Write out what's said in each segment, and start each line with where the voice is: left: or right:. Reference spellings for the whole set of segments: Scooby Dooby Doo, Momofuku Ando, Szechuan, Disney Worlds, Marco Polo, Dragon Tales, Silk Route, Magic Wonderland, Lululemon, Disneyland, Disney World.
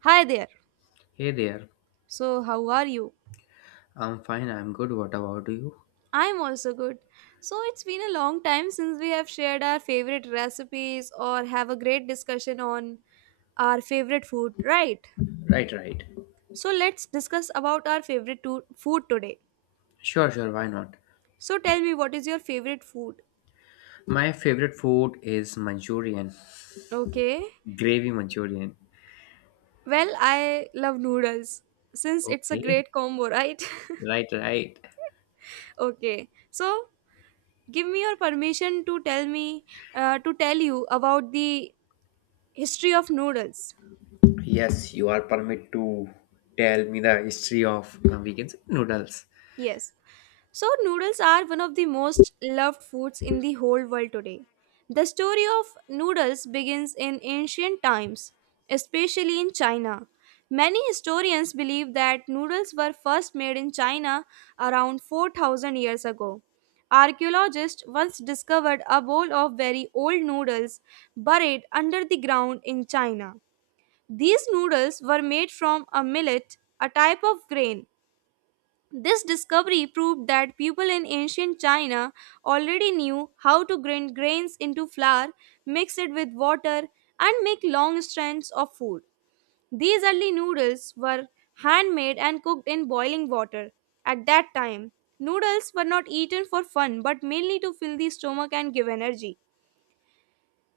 right: Hi there.
left: Hey there.
right: So, how are you?
left: I'm fine, I'm good. What about you?
right: I'm also good. So, it's been a long time since we have shared our favorite recipes or have a great discussion on our favorite food, right?
left: Right, right.
right: So, let's discuss about our favorite food today.
left: Sure, sure, why not?
right: So, tell me what is your favorite food?
left: My favorite food is Manchurian,
right: Okay.
left: gravy Manchurian.
right: Well, I love noodles since it's a
left: Okay.
right: great combo, right?
left: Right, right.
right: Okay. So, give me your permission to tell me to tell you about the history of noodles.
left: Yes, you are permitted to tell me the history of we can say noodles.
right: Yes. So, noodles are one of the most loved foods in the whole world today. The story of noodles begins in ancient times, especially in China. Many historians believe that noodles were first made in China around 4,000 years ago. Archaeologists once discovered a bowl of very old noodles buried under the ground in China. These noodles were made from a millet, a type of grain. This discovery proved that people in ancient China already knew how to grind grains into flour, mix it with water, and make long strands of food. These early noodles were handmade and cooked in boiling water. At that time, noodles were not eaten for fun but mainly to fill the stomach and give energy.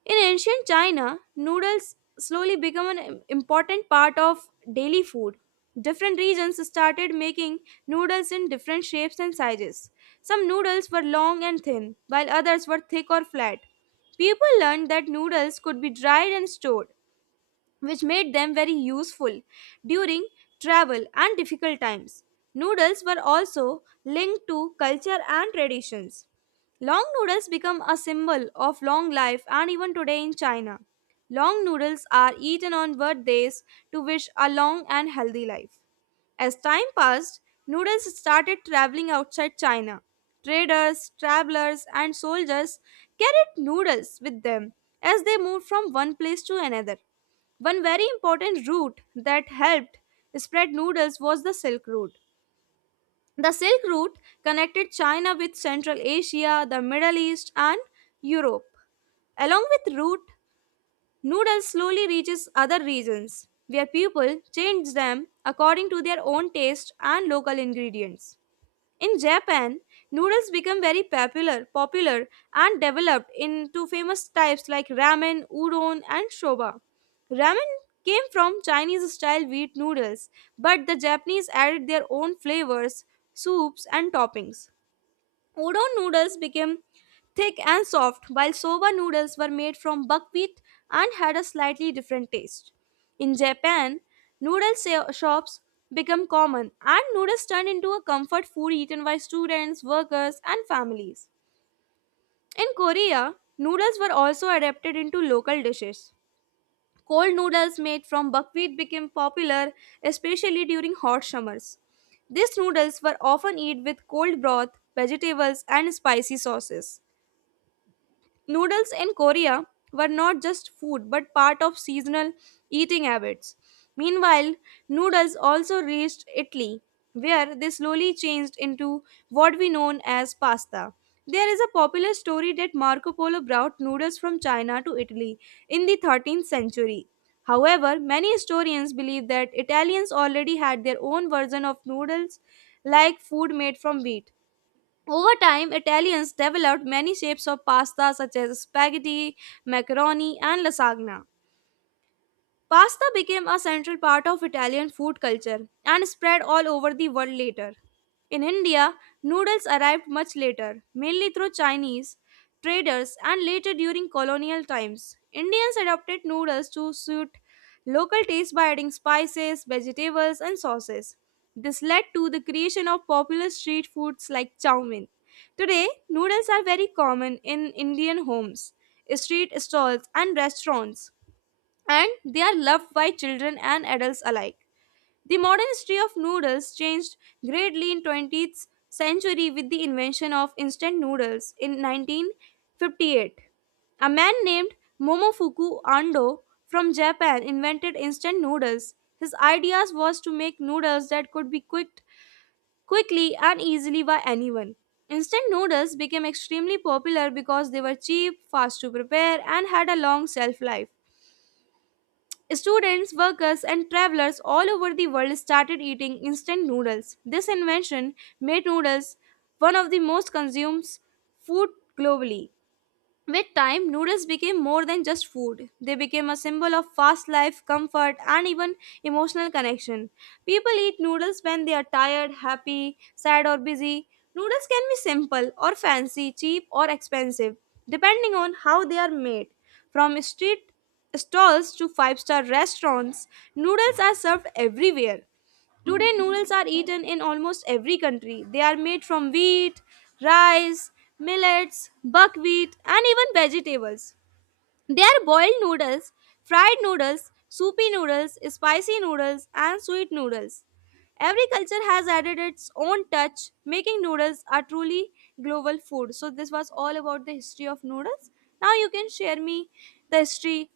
right: In ancient China, noodles slowly became an important part of daily food. Different regions started making noodles in different shapes and sizes. Some noodles were long and thin, while others were thick or flat. People learned that noodles could be dried and stored, which made them very useful during travel and difficult times. Noodles were also linked to culture and traditions. Long noodles become a symbol of long life, and even today in China, long noodles are eaten on birthdays to wish a long and healthy life. As time passed, noodles started traveling outside China. Traders, travelers, and soldiers carried noodles with them as they moved from one place to another. One very important route that helped spread noodles was the Silk Route. The Silk Route connected China with Central Asia, the Middle East, and Europe. Along with route, noodles slowly reaches other regions, where people change them according to their own taste and local ingredients. In Japan, noodles become very popular and developed into famous types like ramen, udon, and soba. Ramen came from Chinese style wheat noodles, but the Japanese added their own flavors, soups, and toppings. Udon noodles became thick and soft, while soba noodles were made from buckwheat and had a slightly different taste. In Japan, shops became common, and noodles turned into a comfort food eaten by students, workers, and families. In Korea, noodles were also adapted into local dishes. Cold noodles made from buckwheat became popular, especially during hot summers. These noodles were often eaten with cold broth, vegetables, and spicy sauces. Noodles in Korea were not just food but part of seasonal eating habits. Meanwhile, noodles also reached Italy, where they slowly changed into what we know as pasta. There is a popular story that Marco Polo brought noodles from China to Italy in the 13th century. However, many historians believe that Italians already had their own version of noodles, like food made from wheat. Over time, Italians developed many shapes of pasta such as spaghetti, macaroni, and lasagna. Pasta became a central part of Italian food culture and spread all over the world later. In India, noodles arrived much later, mainly through Chinese traders and later during colonial times. Indians adopted noodles to suit local tastes by adding spices, vegetables, and sauces. This led to the creation of popular street foods like chow mein. Today, noodles are very common in Indian homes, street stalls, and restaurants, and they are loved by children and adults alike. The modern history of noodles changed greatly in 20th century with the invention of instant noodles in 1958. A man named Momofuku Ando from Japan invented instant noodles. His ideas was to make noodles that could be cooked quickly and easily by anyone. Instant noodles became extremely popular because they were cheap, fast to prepare, and had a long shelf life. Students, workers, and travelers all over the world started eating instant noodles. This invention made noodles one of the most consumed food globally. With time, noodles became more than just food. They became a symbol of fast life, comfort, and even emotional connection. People eat noodles when they are tired, happy, sad, or busy. Noodles can be simple or fancy, cheap or expensive, depending on how they are made. From street stalls to five star restaurants, noodles are served everywhere. Today, noodles are eaten in almost every country. They are made from wheat, rice, millets, buckwheat, and even vegetables. They are boiled noodles, fried noodles, soupy noodles, spicy noodles, and sweet noodles. Every culture has added its own touch, making noodles a truly global food. So, this was all about the history of noodles. Now, you can share me the history,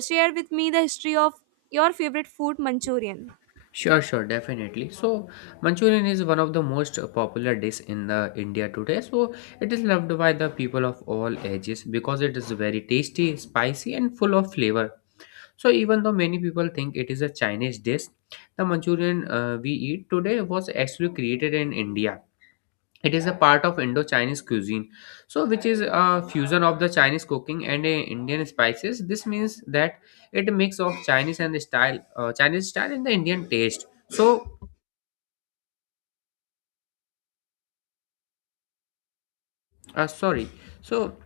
right: share with me the history of your favorite food, Manchurian.
left: Sure, sure, definitely. So, Manchurian is one of the most popular dish in the India today. So, it is loved by the people of all ages because it is very tasty, spicy, and full of flavor. So even though many people think it is a Chinese dish, the Manchurian we eat today was actually created in India. It is a part of Indo-Chinese cuisine, so which is a fusion of the Chinese cooking and Indian spices. This means that it mix of Chinese and Chinese style and the Indian taste. So sorry. So,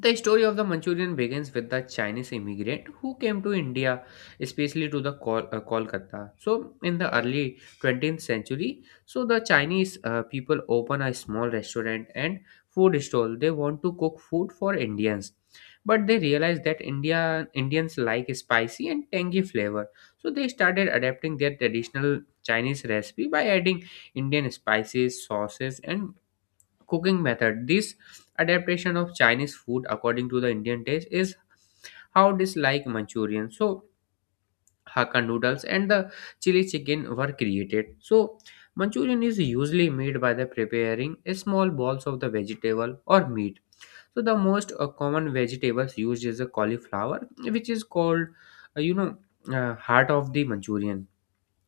left: the story of the Manchurian begins with the Chinese immigrant who came to India, especially to the Kolkata. So, in the early 20th century, so the Chinese people open a small restaurant and food stall. They want to cook food for Indians, but they realize that Indians like spicy and tangy flavor. So, they started adapting their traditional Chinese recipe by adding Indian spices, sauces, and cooking method. This adaptation of Chinese food according to the Indian taste is how dislike Manchurian. So Hakka noodles and the chili chicken were created. So Manchurian is usually made by the preparing small balls of the vegetable or meat. So the most common vegetables used is a cauliflower, which is called, uh, you know, heart of the Manchurian.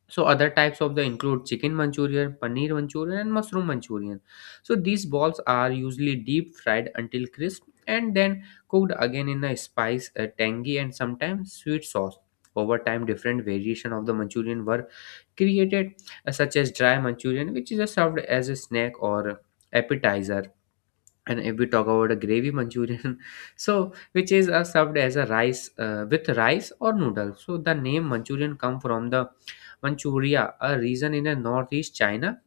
left: So other types of the include chicken Manchurian, paneer Manchurian, and mushroom Manchurian. So these balls are usually deep fried until crisp and then cooked again in a spice, a tangy, and sometimes sweet sauce. Over time, different variation of the Manchurian were created, such as dry Manchurian, which is served as a snack or appetizer. And if we talk about a gravy Manchurian, so which is served as a rice with rice or noodles. So the name Manchurian come from the Manchuria, a region in the northeast China.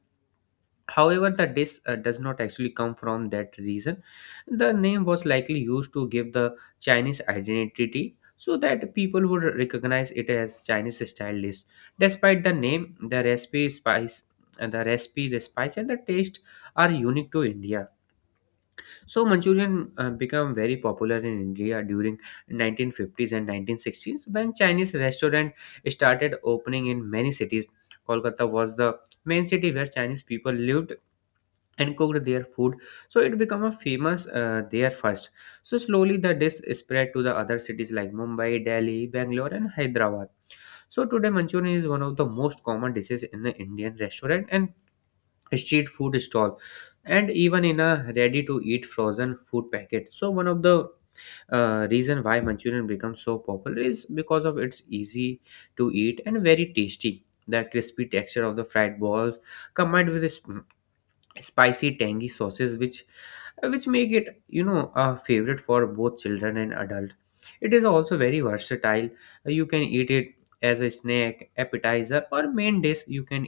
left: However, the dish does not actually come from that region. The name was likely used to give the Chinese identity so that people would recognize it as Chinese style dish. Despite the name, the recipe, the spice and the taste are unique to India. So Manchurian became very popular in India during 1950s and 1960s when Chinese restaurant started opening in many cities. Kolkata was the main city where Chinese people lived and cooked their food, so it became a famous there first. So slowly the dish spread to the other cities like Mumbai, Delhi, Bangalore, and Hyderabad. So today Manchurian is one of the most common dishes in the Indian restaurant and street food stall and even in a ready to eat frozen food packet. So one of the reason why Manchurian becomes so popular is because of its easy to eat and very tasty, the crispy texture of the fried balls combined with the spicy tangy sauces, which make it a favorite for both children and adult. It is also very versatile. You can eat it as a snack, appetizer, or main dish. You can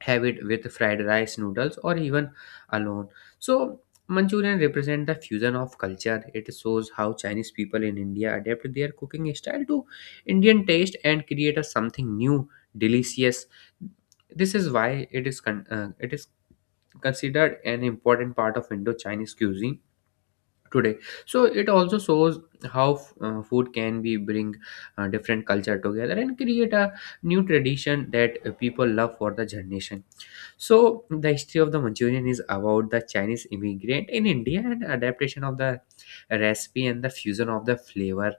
left: have it with fried rice, noodles, or even alone. So Manchurian represent the fusion of culture. It shows how Chinese people in India adapt their cooking style to Indian taste and create a something new delicious. This is why it is considered an important part of Indo Chinese cuisine today. So it also shows how food can be bring different culture together and create a new tradition that people love for the generation. So, the history of the Manchurian is about the Chinese immigrant in India and adaptation of the recipe and the fusion of the flavor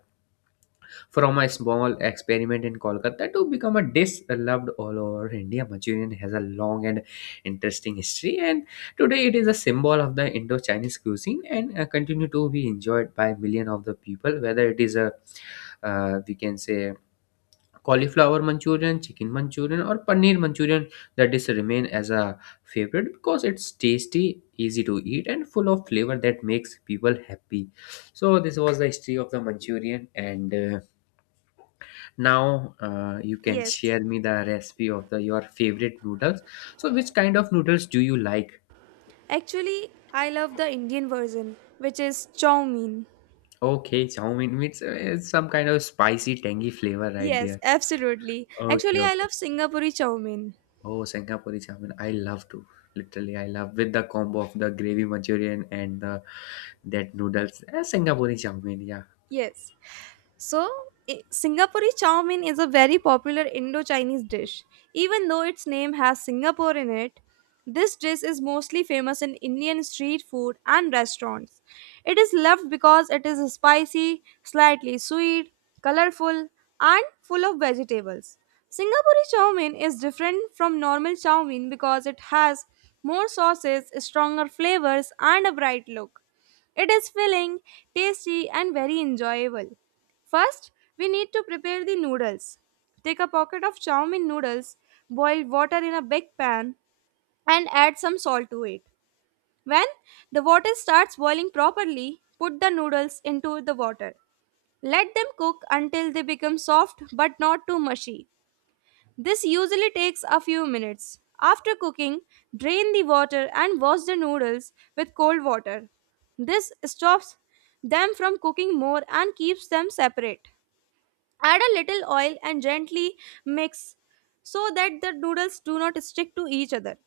left: from a small experiment in Kolkata to become a dish loved all over India. Manchurian has a long and interesting history, and today it is a symbol of the Indo-Chinese cuisine and continue to be enjoyed by millions of the people. Whether it is a we can say Cauliflower Manchurian, Chicken Manchurian, or Paneer Manchurian, that is remain as a favorite because it's tasty, easy to eat, and full of flavor that makes people happy. So this was the history of the Manchurian, and now you can
right: Yes.
left: share me the recipe of the your favorite noodles. So which kind of noodles do you like?
right: Actually, I love the Indian version, which is chow mein.
left: Okay, chow mein means it's some kind of spicy, tangy flavor right
right: Yes,
left: there.
right: absolutely.
left: Okay,
right: Actually, I
left: okay.
right: love Singapore chow mein.
left: Oh, Sangapore chamin. I love to. Literally, I love with the combo of the gravy Manchurian and the that noodles. Singapore chamin. Yeah,
right: Yes. So, Singapore chowmin is a very popular Indo-Chinese dish. Even though its name has Singapore in it, this dish is mostly famous in Indian street food and restaurants. It is loved because it is spicy, slightly sweet, colorful, and full of vegetables. Singapore chowmin is different from normal chowmin because it has more sauces, stronger flavors, and a bright look. It is filling, tasty, and very enjoyable. First, we need to prepare the noodles. Take a pocket of chow mein noodles, boil water in a big pan, and add some salt to it. When the water starts boiling properly, put the noodles into the water. Let them cook until they become soft but not too mushy. This usually takes a few minutes. After cooking, drain the water and wash the noodles with cold water. This stops them from cooking more and keeps them separate. Add a little oil and gently mix so that the noodles do not stick to each other.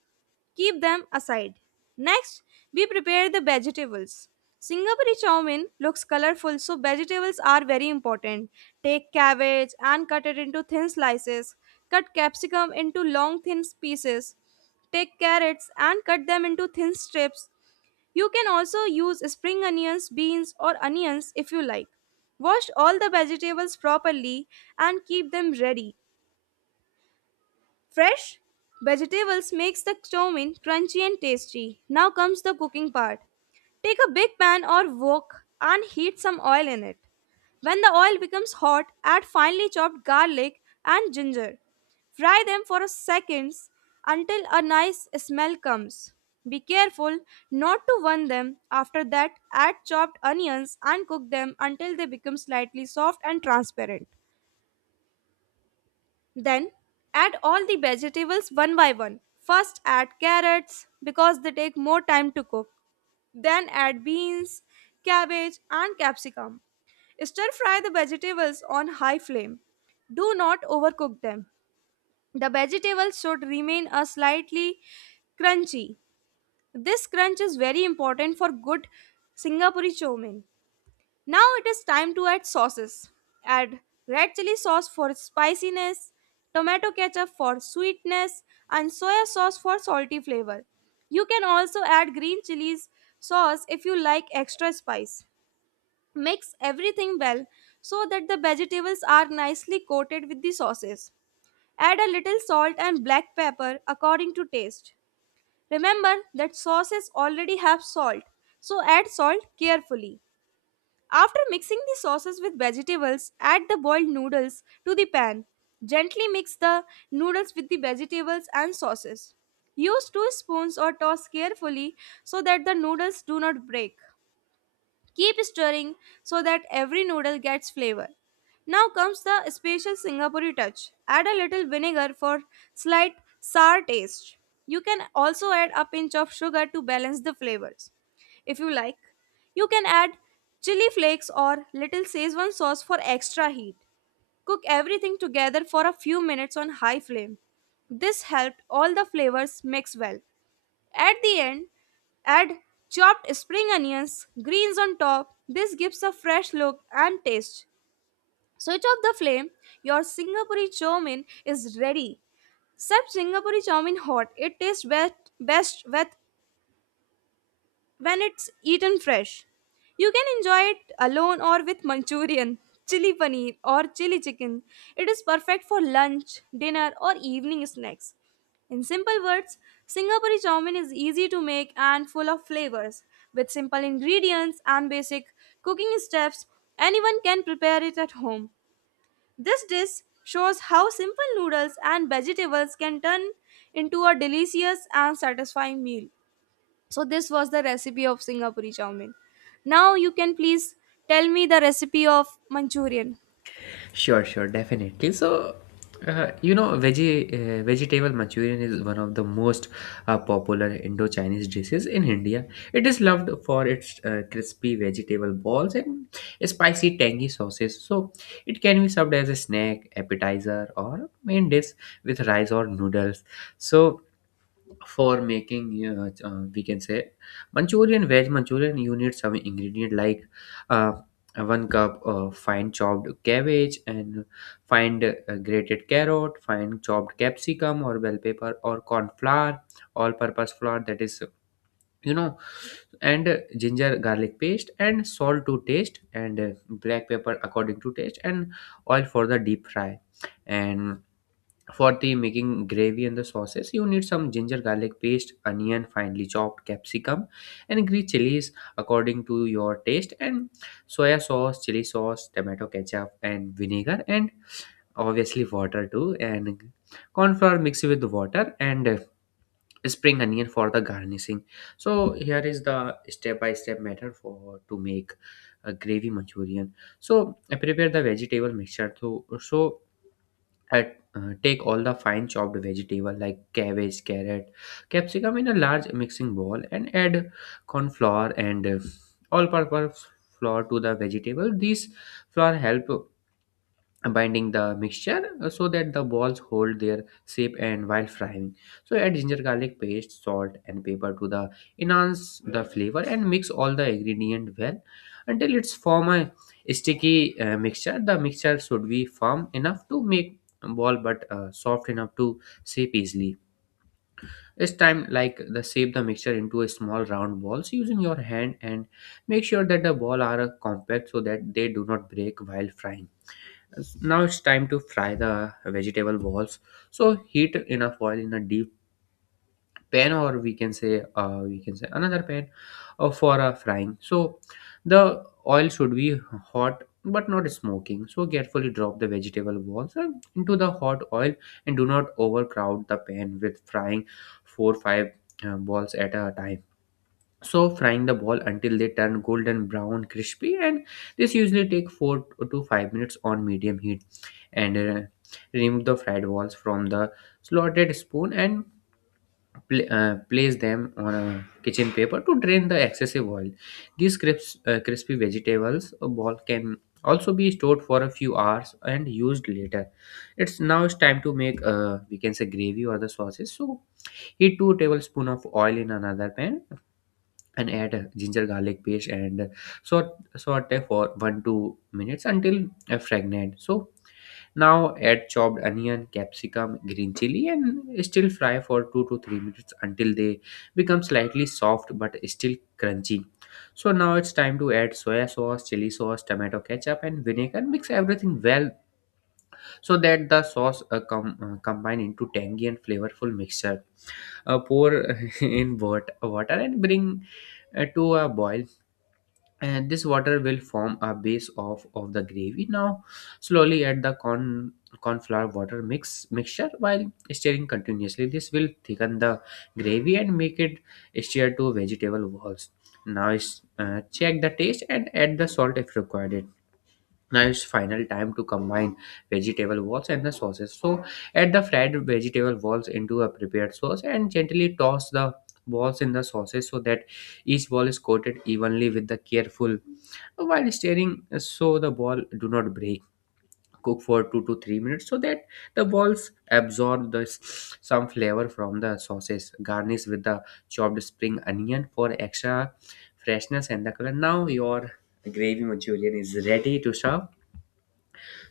right: Keep them aside. Next, we prepare the vegetables. Singapore chow mein looks colorful, so vegetables are very important. Take cabbage and cut it into thin slices. Cut capsicum into long thin pieces. Take carrots and cut them into thin strips. You can also use spring onions, beans, or onions if you like. Wash all the vegetables properly and keep them ready. Fresh vegetables makes the chow mein crunchy and tasty. Now comes the cooking part. Take a big pan or wok and heat some oil in it. When the oil becomes hot, add finely chopped garlic and ginger. Fry them for a seconds until a nice smell comes. Be careful not to burn them. After that, add chopped onions and cook them until they become slightly soft and transparent. Then add all the vegetables one by one. First add carrots because they take more time to cook. Then add beans, cabbage, and capsicum. Stir fry the vegetables on high flame. Do not overcook them. The vegetables should remain a slightly crunchy. This crunch is very important for good Singapore chow mein. Now it is time to add sauces. Add red chili sauce for spiciness, tomato ketchup for sweetness, and soya sauce for salty flavor. You can also add green chilies sauce if you like extra spice. Mix everything well so that the vegetables are nicely coated with the sauces. Add a little salt and black pepper according to taste. Remember that sauces already have salt, so add salt carefully. After mixing the sauces with vegetables, add the boiled noodles to the pan. Gently mix the noodles with the vegetables and sauces. Use two spoons or toss carefully so that the noodles do not break. Keep stirring so that every noodle gets flavor. Now comes the special Singapore touch. Add a little vinegar for slight sour taste. You can also add a pinch of sugar to balance the flavors. If you like, you can add chili flakes or little Szechuan sauce for extra heat. Cook everything together for a few minutes on high flame. This helped all the flavors mix well. At the end, add chopped spring onions, greens on top. This gives a fresh look and taste. Switch off the flame. Your Singapore chow mein is ready. Serve Singapore chow mein hot. It tastes best with when it's eaten fresh. You can enjoy it alone or with Manchurian, chili paneer, or chili chicken. It is perfect for lunch, dinner, or evening snacks. In simple words, Singapore chow mein is easy to make and full of flavors. With simple ingredients and basic cooking steps, anyone can prepare it at home. This dish shows how simple noodles and vegetables can turn into a delicious and satisfying meal. So this was the recipe of Singapore chow mein. Now you can please tell me the recipe of Manchurian.
left: sure, sure, definitely. So, veggie vegetable Manchurian is one of the most popular Indo-Chinese dishes in India. It is loved for its crispy vegetable balls and spicy tangy sauces. So, it can be served as a snack, appetizer, or main dish with rice or noodles. So for making we can say manchurian veg Manchurian, you need some ingredient like uh, one cup fine chopped cabbage and fine grated carrot, fine chopped capsicum or bell pepper, or corn flour, all purpose flour, that is, you know and ginger garlic paste, and salt to taste, and black pepper according to taste, and oil for the deep fry. And for the making gravy and the sauces, you need some ginger garlic paste, onion, finely chopped capsicum, and green chilies according to your taste, and soya sauce, chili sauce, tomato ketchup, and vinegar, and obviously water too, and cornflour mixed with water and spring onion for the garnishing. So here is the step-by-step method for to make a gravy Manchurian. So I prepare the vegetable mixture too. So take all the fine chopped vegetable like cabbage, carrot, capsicum in a large mixing bowl and add corn flour and all purpose flour to the vegetable. These flour help binding the mixture, so that the balls hold their shape and while frying. So add ginger garlic paste, salt, and pepper to the enhance the flavor and mix all the ingredient well until it's form a sticky mixture. The mixture should be firm enough to make ball but soft enough to shape easily. This time, like, the shape the mixture into a small round balls using your hand and make sure that the ball are compact so that they do not break while frying. Now it's time to fry the vegetable balls. So heat enough oil in a deep pan, or we can say another pan, for frying. So the oil should be hot but not smoking. So carefully drop the vegetable balls into the hot oil and do not overcrowd the pan with frying four five balls at a time. So frying the ball until they turn golden brown crispy, and this usually take 4 to 5 minutes on medium heat, and remove the fried balls from the slotted spoon and place them on a kitchen paper to drain the excessive oil. These crispy vegetables ball can also be stored for a few hours and used later. It's now it's time to make we can say gravy or the sauces. So heat 2 tablespoon of oil in another pan and add ginger garlic paste and saute for one two minutes until fragrant. So now add chopped onion, capsicum, green chili, and still fry for 2 to 3 minutes until they become slightly soft but still crunchy. So now it's time to add soya sauce, chili sauce, tomato ketchup, and vinegar. Mix everything well so that the sauce combine into tangy and flavorful mixture. Pour in water and bring to a boil, and this water will form a base of the gravy. Now slowly add the corn flour water mixture while stirring continuously. This will thicken the gravy and make it stir to vegetable walls. Now check the taste and add the salt if required. Now it's final time to combine vegetable walls and the sauces, so add the fried vegetable balls into a prepared sauce and gently toss the balls in the sauces so that each ball is coated evenly with the careful while stirring so the ball do not break. Cook for 2 to 3 minutes so that the balls absorb some flavor from the sauces. Garnish with the chopped spring onion for extra freshness and the color. Now your gravy manchurian is ready to serve.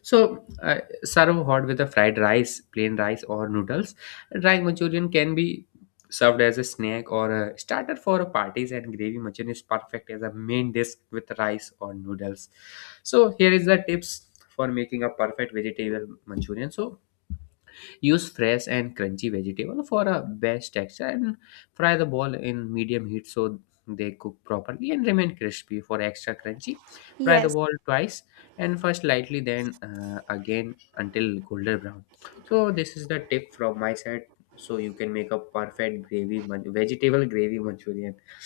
left: so, uh, Serve hot with a fried rice, plain rice, or noodles. Drying Manchurian can be served as a snack or a starter for a parties, and gravy manchurian is perfect as a main dish with rice or noodles. So, here is the tips for making a perfect vegetable manchurian. So, use fresh and crunchy vegetable for a best texture, and fry the ball in medium heat so they cook properly and remain crispy for extra crunchy. Fry the
right: Yes.
left: ball twice, and first lightly then again until golden brown. So this is the tip from my side so you can make a perfect vegetable gravy manchurian.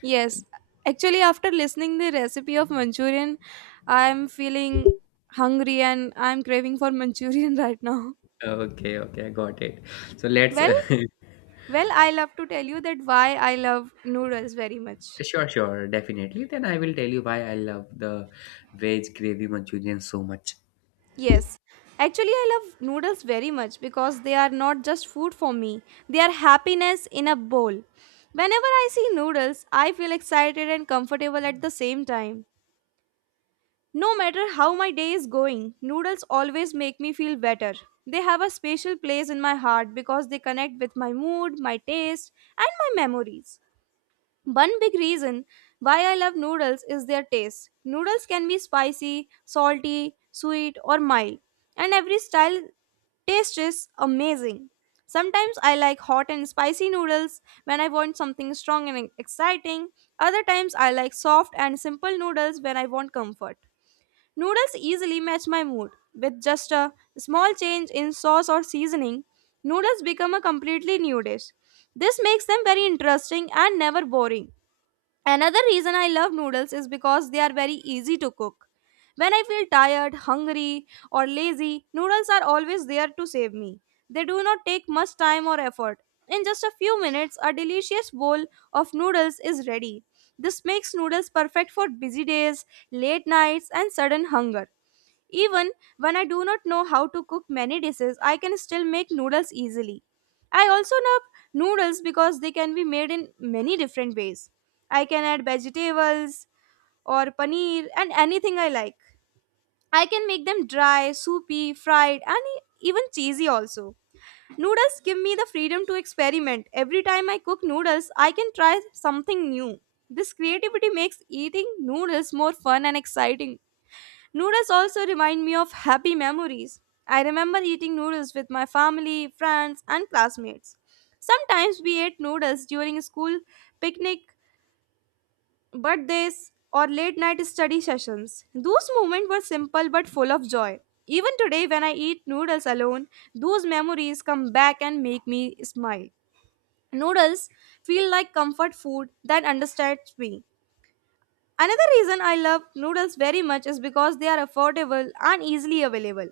right: Yes. Actually after listening the recipe of Manchurian, I am feeling hungry and I am craving for Manchurian right now.
left: Okay, okay, I got it. So let's
right: Well, well, I love to tell you that why I love noodles very much.
left: sure, sure, definitely. Then I will tell you why I love the veg gravy manchurian so much.
right: Yes. Actually, I love noodles very much because they are not just food for me, they are happiness in a bowl. Whenever I see noodles, I feel excited and comfortable at the same time. No matter how my day is going, noodles always make me feel better. They have a special place in my heart because they connect with my mood, my taste, and my memories. One big reason why I love noodles is their taste. Noodles can be spicy, salty, sweet, or mild, and every style taste is amazing. Sometimes I like hot and spicy noodles when I want something strong and exciting. Other times I like soft and simple noodles when I want comfort. Noodles easily match my mood. With just a small change in sauce or seasoning, noodles become a completely new dish. This makes them very interesting and never boring. Another reason I love noodles is because they are very easy to cook. When I feel tired, hungry, or lazy, noodles are always there to save me. They do not take much time or effort. In just a few minutes, a delicious bowl of noodles is ready. This makes noodles perfect for busy days, late nights, and sudden hunger. Even when I do not know how to cook many dishes, I can still make noodles easily. I also love noodles because they can be made in many different ways. I can add vegetables or paneer and anything I like. I can make them dry, soupy, fried, and even cheesy also. Noodles give me the freedom to experiment. Every time I cook noodles, I can try something new. This creativity makes eating noodles more fun and exciting. Noodles also remind me of happy memories. I remember eating noodles with my family, friends, and classmates. Sometimes we ate noodles during school picnic, birthdays, or late night study sessions. Those moments were simple but full of joy. Even today, when I eat noodles alone, those memories come back and make me smile. Noodles feel like comfort food that understands me. Another reason I love noodles very much is because they are affordable and easily available.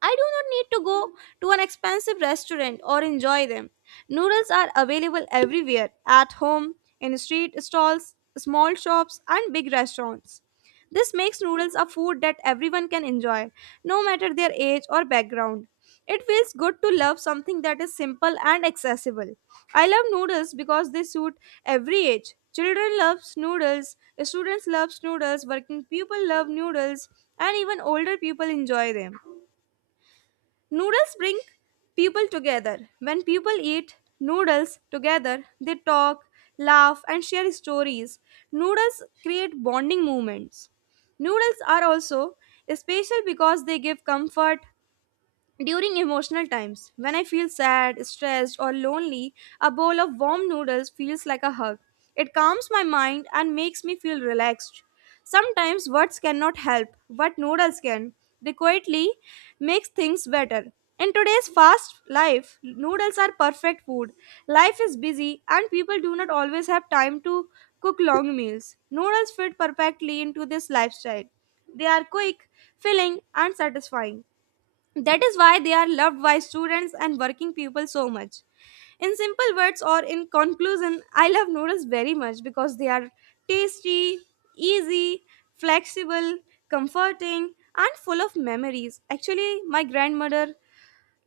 right: I do not need to go to an expensive restaurant or enjoy them. Noodles are available everywhere at home, in street stalls, small shops, and big restaurants. This makes noodles a food that everyone can enjoy, no matter their age or background. It feels good to love something that is simple and accessible. I love noodles because they suit every age. Children love noodles, students love noodles, working people love noodles, and even older people enjoy them. Noodles bring people together. When people eat noodles together, they talk, laugh, and share stories. Noodles create bonding moments. Noodles are also special because they give comfort, during emotional times, when I feel sad, stressed, or lonely, a bowl of warm noodles feels like a hug. It calms my mind and makes me feel relaxed. Sometimes words cannot help, but noodles can. They quietly make things better. In today's fast life, noodles are perfect food. Life is busy and people do not always have time to cook long meals. Noodles fit perfectly into this lifestyle. They are quick, filling, and satisfying. That is why they are loved by students and working people so much. In simple words or in conclusion, I love noodles very much because they are tasty, easy, flexible, comforting, and full of memories. Actually, my grandmother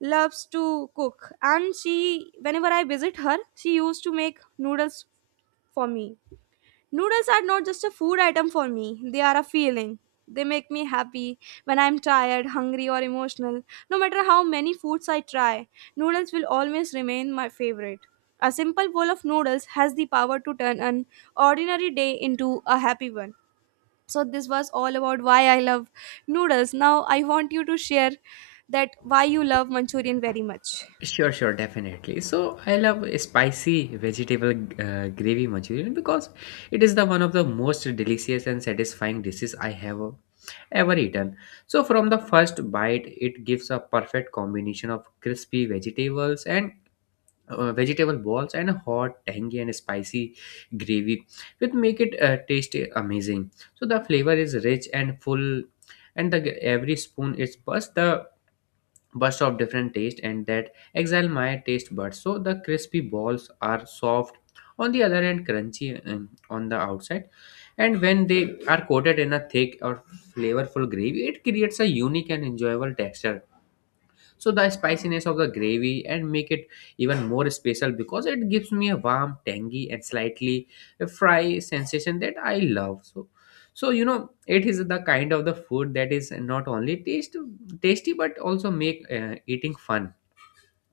right: loves to cook and she whenever I visit her, she used to make noodles for me. Noodles are not just a food item for me, they are a feeling. They make me happy when I'm tired, hungry, or emotional. No matter how many foods I try, noodles will always remain my favorite. A simple bowl of noodles has the power to turn an ordinary day into a happy one. So, this was all about why I love noodles. Now, I want you to share that why you love Manchurian very much.
left: Sure, sure, definitely. So I love spicy vegetable gravy Manchurian because it is the one of the most delicious and satisfying dishes I have ever eaten. So from the first bite, it gives a perfect combination of crispy vegetables and vegetable balls and a hot, tangy and spicy gravy, which make it taste amazing. So the flavor is rich and full, and the every spoon is burst the burst of different taste, and that excite my taste buds. So the crispy balls are soft on the other end, crunchy on the outside, and when they are coated in a thick or flavorful gravy, it creates a unique and enjoyable texture. So the spiciness of the gravy and make it even more special because it gives me a warm tangy and slightly fry sensation that I love. So, so you know, it is the kind of the food that is not only taste tasty but also make eating fun.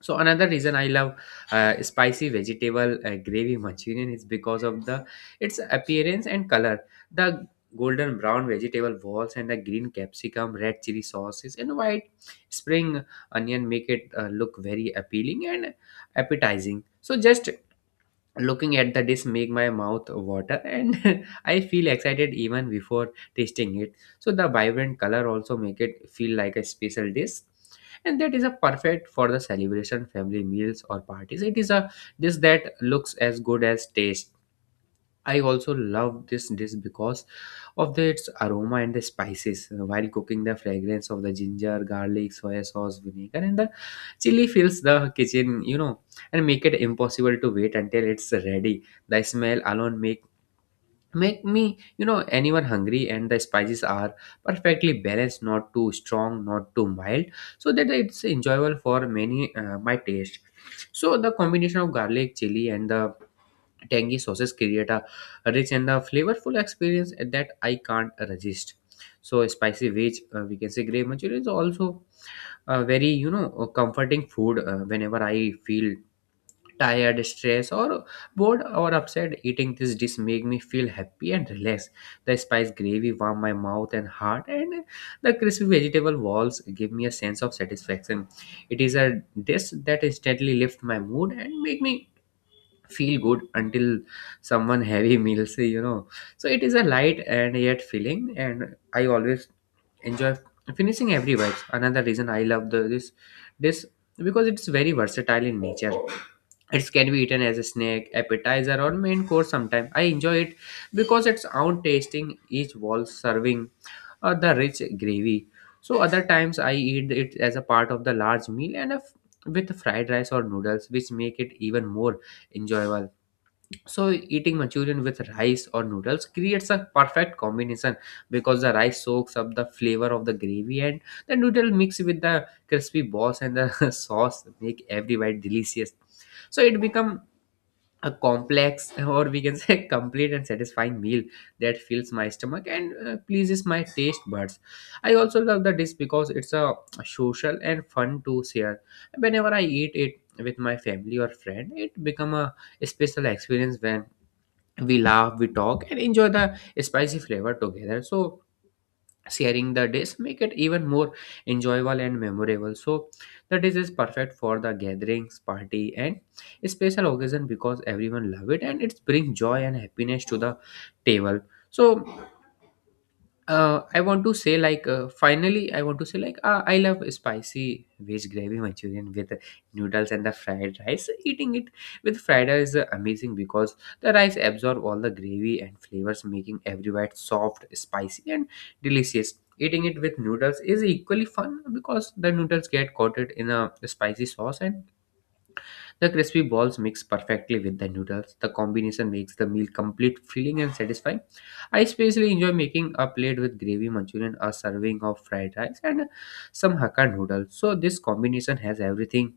left: So another reason I love spicy vegetable gravy Manchurian is because of the its appearance and color. The golden brown vegetable balls and the green capsicum, red chili sauces, and white spring onion make it look very appealing and appetizing. So just looking at the dish make my mouth water, and I feel excited even before tasting it. So the vibrant color also make it feel like a special dish, and that is a perfect for the celebration, family meals or parties. It is a dish that looks as good as taste. I also love this dish because of its aroma and the spices. While cooking, the fragrance of the ginger garlic soy sauce vinegar and the chili fills the kitchen, you know, and make it impossible to wait until it's ready. The smell alone make me, you know, anyone hungry, and the spices are perfectly balanced, not too strong, not too mild, so that it's enjoyable for many my taste. So the combination of garlic chili and the tangy sauces create a rich and a flavorful experience that I can't resist. So spicy veg, we can say grey manchurian is also a very, you know, a comforting food. Whenever I feel tired, stressed, or bored or upset, eating this dish make me feel happy and relaxed. The spice gravy warm my mouth and heart, and the crispy vegetable walls give me a sense of satisfaction. It is a dish that instantly lifts my mood and make me feel good until someone heavy meals, you know. So it is a light and yet filling, and I always enjoy finishing every bite. Another reason I love this dish because it's very versatile in nature. It can be eaten as a snack, appetizer or main course. Sometime I enjoy it because it's out tasting each wall serving or the rich gravy. So other times I eat it as a part of the large meal and with fried rice or noodles, which make it even more enjoyable. So eating Manchurian with rice or noodles creates a perfect combination because the rice soaks up the flavor of the gravy, and the noodle mix with the crispy balls and the sauce make every bite delicious. So it become a complex or we can say complete and satisfying meal that fills my stomach and pleases my taste buds. I also love the dish because it's a social and fun to share. Whenever I eat it with my family or friend, it become a special experience when we laugh, we talk and enjoy the spicy flavor together. So sharing the dish make it even more enjoyable and memorable. So the dish is perfect for the gatherings, party and special occasion because everyone love it and it brings joy and happiness to the table. So, I want to say like finally I want to say I love spicy veg gravy Manchurian with noodles and the fried rice. Eating it with fried rice is amazing because the rice absorb all the gravy and flavors, making every bite soft, spicy, and delicious. Eating it with noodles is equally fun because the noodles get coated in a spicy sauce and the crispy balls mix perfectly with the noodles. The combination makes the meal complete, filling, and satisfying. I especially enjoy making a plate with gravy manchurian, a serving of fried rice, and some Hakka noodles. So, this combination has everything: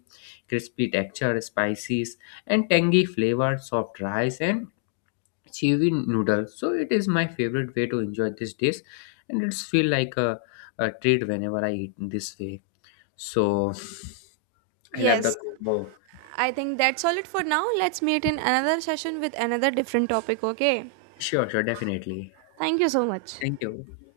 left: crispy texture, spices, and tangy flavor, soft rice, and chewy noodles. So, it is my favorite way to enjoy this dish, and it's feel like a treat whenever I eat in this way. So, I love the
right: Yes,
left: combo.
right: I think that's all it for now. Let's meet in another session with another different topic, okay?
left: Sure, sure, definitely.
right: Thank you so much.
left: Thank you.